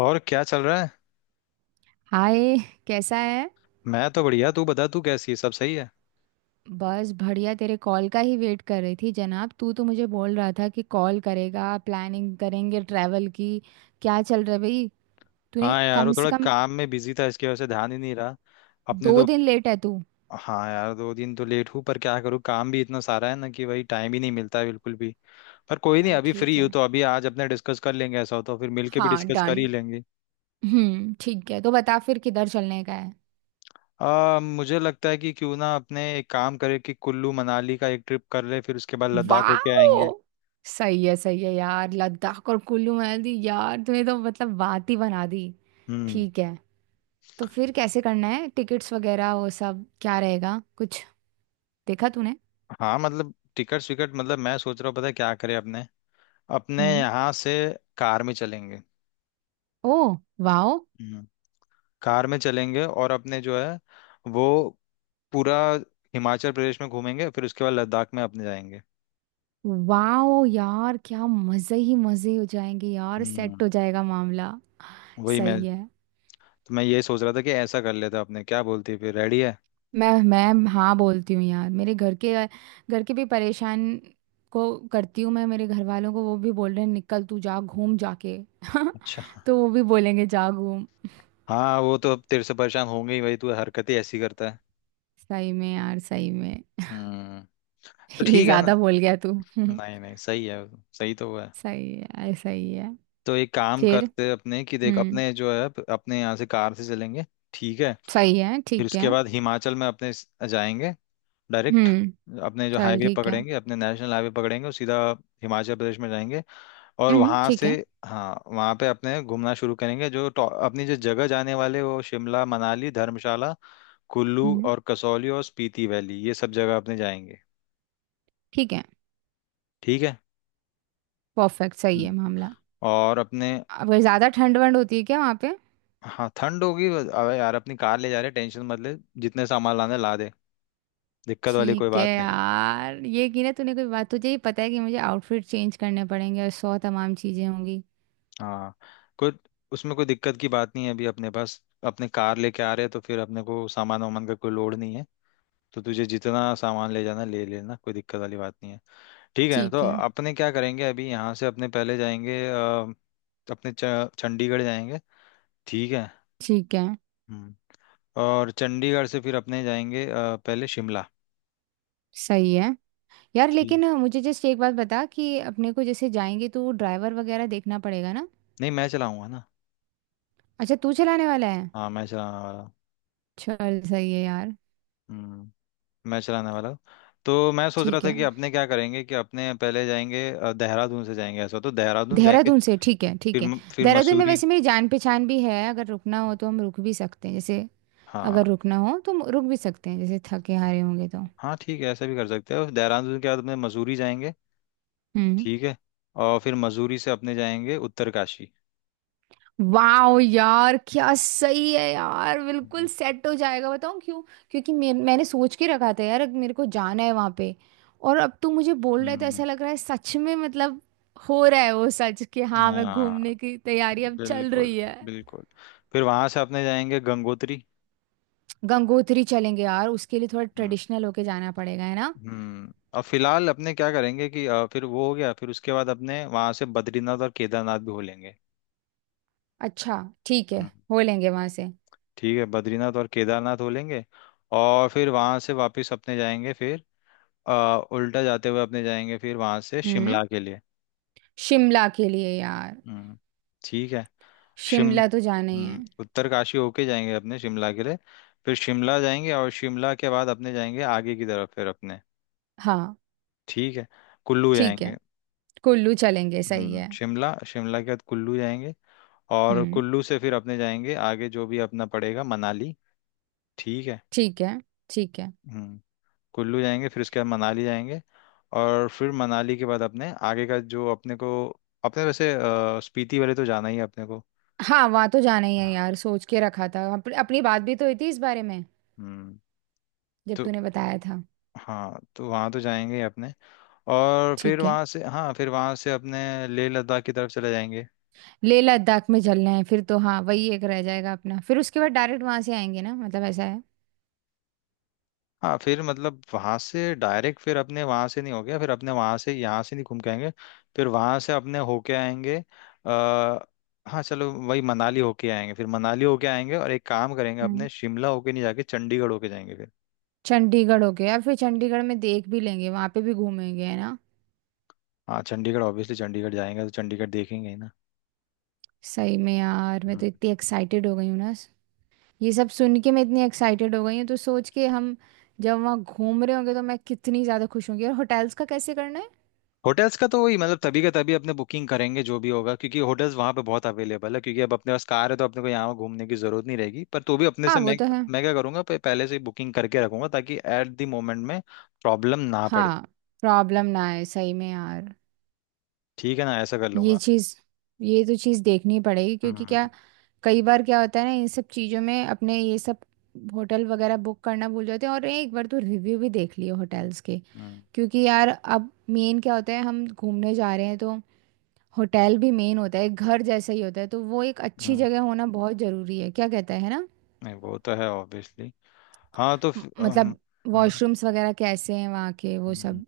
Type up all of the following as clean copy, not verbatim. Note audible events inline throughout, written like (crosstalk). और क्या चल रहा है? हाय, कैसा है। मैं तो बढ़िया। तू बता, तू कैसी है? सब सही है? बस बढ़िया, तेरे कॉल का ही वेट कर रही थी जनाब। तू तो मुझे बोल रहा था कि कॉल करेगा, प्लानिंग करेंगे ट्रैवल की। क्या चल रहा है भाई। तूने हाँ यार, वो कम से थोड़ा कम काम में बिजी था, इसकी वजह से ध्यान ही नहीं रहा। अपने दो तो। दिन लेट है तू। हाँ यार, दो दिन तो लेट हूँ, पर क्या करूँ, काम भी इतना सारा है ना कि वही टाइम ही नहीं मिलता है बिल्कुल भी। पर कोई नहीं, चल अभी ठीक फ्री हूँ है, तो अभी आज अपने डिस्कस कर लेंगे, ऐसा हो तो फिर मिलके भी हाँ डिस्कस कर डन। ही लेंगे। हम्म, ठीक है, तो बता फिर किधर चलने का है। मुझे लगता है कि क्यों ना अपने एक काम करें कि कुल्लू मनाली का एक ट्रिप कर ले, फिर उसके बाद लद्दाख होके आएंगे। वाओ, सही है यार, लद्दाख और कुल्लू मनाली, यार तूने तो मतलब बात ही बना दी। हम्म। ठीक है, तो फिर कैसे करना है, टिकट्स वगैरह वो सब क्या रहेगा कुछ। देखा तूने। हाँ, मतलब टिकट विकट, मतलब मैं सोच रहा हूँ, पता है क्या करें अपने। अपने हम्म। यहाँ से कार में चलेंगे। Oh, wow. हम्म। कार में चलेंगे और अपने जो है वो पूरा हिमाचल प्रदेश में घूमेंगे, फिर उसके बाद लद्दाख में अपने जाएंगे। वाओ यार, क्या मजे ही मजे हो जाएंगे यार, हम्म, सेट हो जाएगा मामला। वही सही मैं, है। तो मैं ये सोच रहा था कि ऐसा कर लेते अपने, क्या बोलती है? फिर रेडी है? मैं हाँ बोलती हूँ यार, मेरे घर के, घर के भी परेशान को करती हूँ मैं, मेरे घर वालों को। वो भी बोल रहे हैं निकल तू जा, घूम जाके। अच्छा। (laughs) तो वो भी बोलेंगे जा घूम। हाँ, वो तो अब तेरे से परेशान होंगे ही भाई, तू हरकत ही ऐसी करता है। सही में यार, सही में। हम्म। (laughs) तो ये ठीक है ना? ज्यादा बोल गया तू। (laughs) नहीं नहीं, सही है। सही तो हुआ है। सही है, ऐसा ही है। तो एक काम फिर करते हैं अपने, कि देख हम्म, अपने जो है, अपने यहाँ से कार से चलेंगे। ठीक है। सही है फिर ठीक है। उसके बाद हिमाचल में अपने जाएंगे। डायरेक्ट। हम्म, अपने जो चल हाईवे ठीक है। पकड़ेंगे, अपने नेशनल हाईवे पकड़ेंगे और सीधा हिमाचल प्रदेश में जाएंगे। और वहाँ ठीक से, है। हाँ, वहाँ पे अपने घूमना शुरू करेंगे, जो अपनी जो जगह जाने वाले, वो शिमला, मनाली, धर्मशाला, कुल्लू हम्म और कसौली और स्पीति वैली, ये सब जगह अपने जाएंगे। ठीक है, ठीक है। परफेक्ट, सही है हम्म। मामला। और अपने, अगर ज़्यादा ठंड वंड होती है क्या वहाँ पे। हाँ ठंड होगी, अबे यार अपनी कार ले जा रहे, टेंशन मत ले। जितने सामान लाने ला दे। दिक्कत वाली कोई ठीक है बात नहीं। यार, ये की ना तूने कोई बात। तुझे ही पता है कि मुझे आउटफिट चेंज करने पड़ेंगे और सौ तमाम चीज़ें होंगी। हाँ, कोई उसमें कोई दिक्कत की बात नहीं है, अभी अपने पास अपने कार लेके आ रहे हैं तो फिर अपने को सामान वामान का कोई लोड नहीं है। तो तुझे जितना सामान ले जाना ले लेना, कोई दिक्कत वाली बात नहीं है। ठीक है, तो ठीक है अपने क्या करेंगे, अभी यहाँ से अपने पहले जाएंगे अपने चंडीगढ़ जाएंगे। ठीक है। ठीक है। हम्म। और चंडीगढ़ से फिर अपने जाएंगे पहले शिमला। सही है यार, ठीक। लेकिन मुझे जस्ट एक बात बता कि अपने को जैसे जाएंगे तो ड्राइवर वगैरह देखना पड़ेगा ना। नहीं मैं चलाऊंगा ना। अच्छा, तू चलाने वाला है। हाँ मैं चलाने वाला हूँ। चल सही है यार। हम्म। मैं चलाने वाला हूँ। तो मैं सोच रहा ठीक था है, कि अपने क्या करेंगे, कि अपने पहले जाएंगे देहरादून से जाएंगे, ऐसा हो तो देहरादून जाएंगे। देहरादून से, ठीक है ठीक फिर है। फिर देहरादून में मसूरी। वैसे मेरी जान पहचान भी है, अगर रुकना हो तो हम रुक भी सकते हैं जैसे, हाँ अगर रुकना हो तो हम रुक भी सकते हैं जैसे थके हारे होंगे तो। हाँ, ठीक है ऐसा भी कर सकते हैं, और देहरादून के बाद अपने मसूरी जाएंगे। हम्म। ठीक है। और फिर मसूरी से अपने जाएंगे उत्तरकाशी। वाओ यार, क्या सही है यार, बिल्कुल हम्म, सेट हो जाएगा, बताऊँ क्यों। क्योंकि मैंने सोच के रखा था यार, अब मेरे को जाना है वहाँ पे। और अब तू मुझे बोल रहा है तो हम्म। ऐसा लग रहा है सच में, मतलब हो रहा है वो सच कि हाँ, मैं हाँ घूमने की तैयारी अब चल बिल्कुल, रही है। बिल्कुल। फिर वहां से अपने जाएंगे गंगोत्री। गंगोत्री चलेंगे यार, उसके लिए थोड़ा हम्म। ट्रेडिशनल होके जाना पड़ेगा है ना। और फिलहाल अपने क्या करेंगे कि फिर वो हो गया, फिर उसके बाद अपने वहां से बद्रीनाथ और केदारनाथ भी हो लेंगे। अच्छा, ठीक है, हो लेंगे वहां से। ठीक है, बद्रीनाथ और केदारनाथ हो लेंगे। और फिर वहां से वापस अपने जाएंगे फिर, अ, उल्टा जाते हुए अपने जाएंगे फिर वहां से हम्म, शिमला के लिए। शिमला के लिए यार। हम्म, ठीक है। शिम शिमला तो जाना ही है। उत्तरकाशी होके जाएंगे अपने शिमला के लिए। फिर शिमला जाएंगे और शिमला के बाद अपने जाएंगे आगे की तरफ फिर अपने। हाँ, ठीक है, कुल्लू ठीक जाएंगे। है। कुल्लू चलेंगे, सही है। शिमला शिमला के बाद कुल्लू जाएंगे। और हम्म, कुल्लू से फिर अपने जाएंगे आगे, जो भी अपना पड़ेगा, मनाली। ठीक है। ठीक है ठीक है। हम्म। कुल्लू जाएंगे, फिर उसके बाद मनाली जाएंगे। और फिर मनाली के बाद अपने आगे का जो अपने को, अपने वैसे स्पीति वाले तो जाना ही है अपने को। हाँ, वहाँ तो जाना ही है हाँ। यार, सोच के रखा था। अपनी बात भी तो हुई थी इस बारे में हम्म। जब तो तूने बताया था। हाँ, तो वहाँ तो जाएंगे ही अपने। और फिर ठीक है। वहाँ से, हाँ, फिर वहाँ से अपने लेह लद्दाख की तरफ चले जाएंगे। लेह लद्दाख में चलना है फिर तो। हाँ, वही एक रह जाएगा अपना। फिर उसके बाद डायरेक्ट वहां से आएंगे ना, मतलब ऐसा है। हाँ फिर मतलब वहां से डायरेक्ट फिर अपने वहां से नहीं हो गया, फिर अपने वहां से यहाँ से नहीं घूम के आएंगे। फिर वहां से अपने होके आएंगे। आ, हाँ चलो, वही मनाली होके आएंगे, फिर मनाली होके आएंगे, और एक काम करेंगे हम्म, अपने शिमला होके नहीं, जाके चंडीगढ़ होके जाएंगे फिर। चंडीगढ़ हो गया। फिर चंडीगढ़ में देख भी लेंगे, वहां पे भी घूमेंगे है ना। हाँ चंडीगढ़, ऑब्वियसली चंडीगढ़ जाएंगे तो चंडीगढ़ देखेंगे ही ना। सही में यार, मैं तो इतनी एक्साइटेड हो गई हूँ ना। ये सब सुन के मैं इतनी एक्साइटेड हो गई हूँ, तो सोच के हम जब वहाँ घूम रहे होंगे तो मैं कितनी ज़्यादा खुश होंगी। और होटल्स का कैसे करना है। होटल्स का तो वही, मतलब तभी का तभी अपने बुकिंग करेंगे जो भी होगा, क्योंकि होटल्स वहां पे बहुत अवेलेबल है, क्योंकि अब अपने पास कार है तो अपने को यहाँ घूमने की जरूरत नहीं रहेगी, पर तो भी अपने हाँ से वो मैं तो है। क्या करूंगा पहले से ही बुकिंग करके रखूंगा ताकि एट द मोमेंट में प्रॉब्लम ना पड़े। हाँ, प्रॉब्लम ना आए, सही में यार। ठीक है ना, ऐसा कर ये लूंगा। चीज़, ये तो चीज़ देखनी पड़ेगी, क्योंकि हम्म, क्या कई बार क्या होता है ना, इन सब चीज़ों में अपने ये सब होटल वगैरह बुक करना भूल जाते हैं। और एक बार तो रिव्यू भी देख लियो होटल्स के, हम्म, क्योंकि यार अब मेन क्या होता है, हम घूमने जा रहे हैं तो होटल भी मेन होता है, एक घर जैसा ही होता है, तो वो एक अच्छी हम्म। जगह होना बहुत जरूरी है, क्या कहता है ना। नहीं वो तो है ऑब्वियसली। हाँ, तो फिर, मतलब हम्म, वॉशरूम्स वगैरह कैसे हैं वहाँ के, वो हम्म। सब।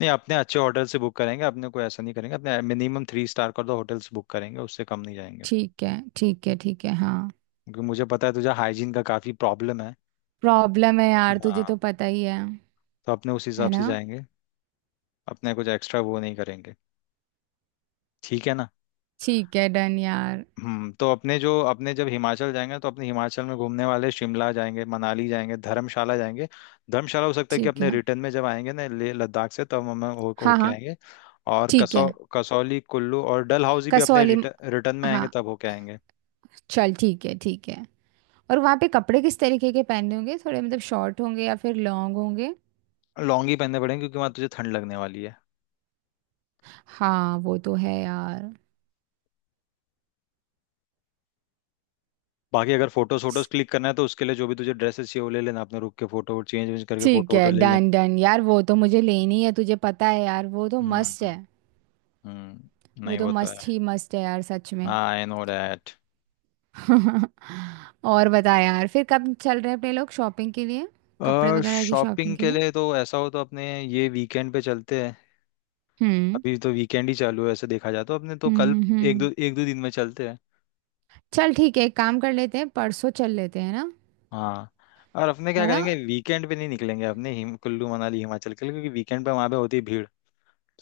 नहीं, अपने अच्छे होटल से बुक करेंगे, अपने कोई ऐसा नहीं करेंगे, अपने मिनिमम थ्री स्टार का तो होटल से बुक करेंगे, उससे कम नहीं जाएंगे। ठीक है ठीक है ठीक है हाँ। क्योंकि मुझे पता है तुझे हाइजीन का काफी प्रॉब्लम है। प्रॉब्लम है यार, तुझे हाँ। तो पता ही है। तो अपने उस है हिसाब से ना। जाएंगे। अपने कुछ एक्स्ट्रा वो नहीं करेंगे। ठीक है ना। ठीक है डन यार। तो अपने जो अपने जब हिमाचल जाएंगे, तो अपने हिमाचल में घूमने वाले शिमला जाएंगे, मनाली जाएंगे, धर्मशाला जाएंगे। धर्मशाला हो सकता है कि ठीक अपने है, रिटर्न में जब आएंगे ना ले लद्दाख से, तब हम हो हाँ होके हाँ। आएंगे। और ठीक है। कसौली, कुल्लू और डल हाउसी भी अपने कसौली म- रिटर्न रिटर्न में हाँ, आएंगे तब होके आएंगे। चल ठीक है ठीक है। और वहाँ पे कपड़े किस तरीके के पहनने होंगे, थोड़े मतलब शॉर्ट होंगे या फिर लॉन्ग होंगे। लॉन्ग ही पहनने पड़ेंगे क्योंकि वहां तुझे ठंड लगने वाली है। हाँ वो तो है यार। बाकी, अगर फोटोज फोटोज क्लिक करना है तो उसके लिए जो भी तुझे ड्रेसेस चाहिए वो ले लेना, अपने रुक के फोटो चेंज वेंज करके फोटो ठीक है वोटो ले लें। डन डन यार, वो तो मुझे लेनी है, तुझे पता है यार, वो तो हम्म, मस्त है। हम्म, हम्म, वो नहीं तो वो तो मस्त है। ही मस्त है यार, सच में। हाँ, आई नो डैट। (laughs) और बता यार, फिर कब चल रहे हैं अपने लोग शॉपिंग के लिए, कपड़े और वगैरह की शॉपिंग शॉपिंग के के लिए। लिए तो ऐसा हो तो अपने ये वीकेंड पे चलते हैं। हम्म अभी तो वीकेंड ही चालू है, ऐसे देखा जाए तो अपने तो हम्म कल हम्म एक हम्म। दो एक दो दिन में चलते हैं। चल ठीक है, एक काम कर लेते हैं, परसों चल लेते हैं ना। हाँ, और अपने क्या है ना। करेंगे वीकेंड पे नहीं निकलेंगे अपने हिम कुल्लू मनाली हिमाचल के लिए, क्योंकि वीकेंड पे वहाँ पे होती है भीड़।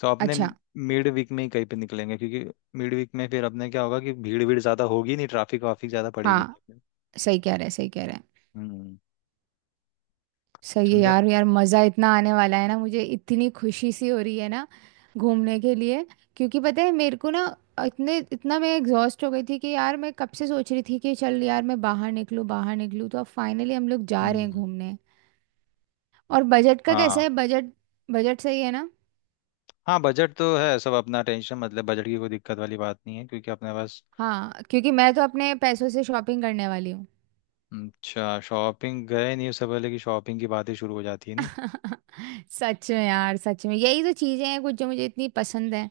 तो अपने अच्छा, मिड वीक में ही कहीं पे निकलेंगे, क्योंकि मिड वीक में फिर अपने क्या होगा कि भीड़ भीड़ ज़्यादा होगी नहीं, ट्रैफिक वाफिक ज़्यादा पड़ेगी। हाँ। नहीं। सही कह रहे, सही कह रहे। हम्म, सही है समझा। यार, यार मज़ा इतना आने वाला है ना, मुझे इतनी खुशी सी हो रही है ना घूमने के लिए। क्योंकि पता है मेरे को ना, इतने इतना मैं एग्जॉस्ट हो गई थी कि यार, मैं कब से सोच रही थी कि चल यार मैं बाहर निकलूँ, बाहर निकलूँ, तो अब फाइनली हम लोग जा रहे हैं हम्म, घूमने। और बजट का कैसा है, हाँ। बजट, बजट सही है ना। हाँ बजट तो है सब अपना, टेंशन मतलब बजट की कोई दिक्कत वाली बात नहीं है क्योंकि अपने पास। हाँ, क्योंकि मैं तो अपने पैसों से शॉपिंग करने वाली हूँ। अच्छा, शॉपिंग गए नहीं उससे पहले कि शॉपिंग की बातें शुरू हो जाती है, नहीं? (laughs) सच में यार, सच में, यही तो चीज़ें हैं कुछ जो मुझे इतनी पसंद है।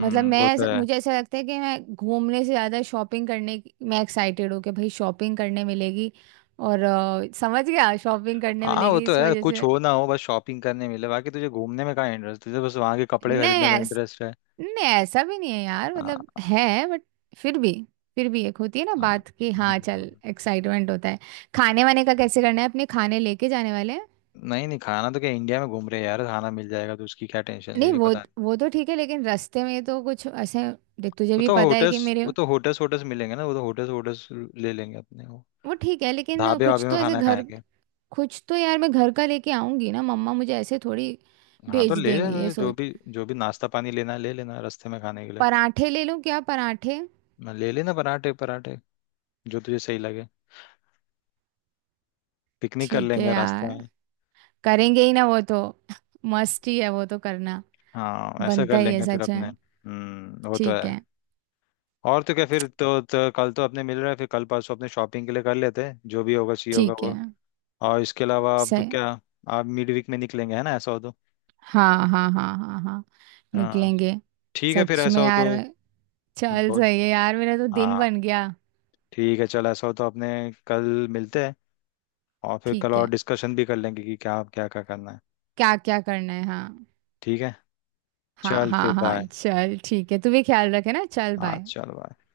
मतलब मैं वो तो ऐसा- है। मुझे ऐसा लगता है कि मैं घूमने से ज़्यादा शॉपिंग करने की मैं एक्साइटेड हूँ कि भाई शॉपिंग करने मिलेगी। और समझ गया, शॉपिंग करने हाँ वो मिलेगी तो इस है, वजह कुछ से। हो ना हो बस शॉपिंग करने मिले, बाकी तुझे घूमने में कहाँ इंटरेस्ट, तुझे बस वहाँ के कपड़े नहीं खरीदने में ऐस इंटरेस्ट है। नहीं ऐसा भी नहीं है यार, मतलब हाँ, है बट। फिर भी, फिर भी एक होती है ना हाँ। बात कि हाँ हम्म। चल, एक्साइटमेंट होता है। खाने वाने का कैसे करना है, अपने खाने लेके जाने वाले हैं। नहीं नहीं, खाना तो क्या इंडिया में घूम रहे हैं यार, खाना मिल जाएगा, तो उसकी क्या टेंशन ले नहीं, रही वो पता नहीं। वो तो ठीक है लेकिन रास्ते में तो कुछ ऐसे, देख तुझे वो भी तो पता है होटल्स कि मेरे। वो तो होटल्स होटल्स मिलेंगे ना, वो तो होटल्स होटल्स ले लेंगे अपने, वो वो ठीक है, लेकिन ढाबे कुछ वाबे तो में ऐसे खाना घर, खाएंगे। कुछ तो यार मैं घर का लेके आऊंगी ना। मम्मा मुझे ऐसे थोड़ी हाँ तो भेज ले देंगी, ये ले, जो सोच। भी जो भी नाश्ता पानी लेना है ले लेना रास्ते में खाने के लिए। पराठे ले लूं क्या, पराठे। ले लेना पराठे पराठे। जो तुझे सही लगे। पिकनिक कर ठीक है लेंगे रास्ते यार, में। करेंगे ही ना वो तो। (laughs) मस्त ही है वो तो करना, हाँ ऐसा कर बनता ही है, लेंगे फिर सच है। अपने, वो तो ठीक है। है और तो क्या फिर तो कल तो अपने मिल रहे हैं, फिर कल परसों अपने शॉपिंग के लिए कर लेते हैं जो भी होगा चाहिए होगा ठीक है। वो। और इसके अलावा अब सही। क्या। आप मिड वीक में निकलेंगे है ना, ऐसा हो तो। हाँ हाँ हाँ हाँ हाँ, हाँ निकलेंगे। ठीक है फिर सच ऐसा में हो तो। यार मैं- चल बोल। सही है यार, मेरा तो दिन हाँ बन गया। ठीक है चल, ऐसा हो तो अपने कल मिलते हैं, और फिर कल ठीक है, और डिस्कशन भी कर लेंगे कि क्या क्या क्या करना है। क्या क्या करना है, हाँ। ठीक है। हाँ चल हाँ फिर हाँ, बाय। चल ठीक है, तू भी ख्याल रखे ना, चल हाँ बाय। चल बाय।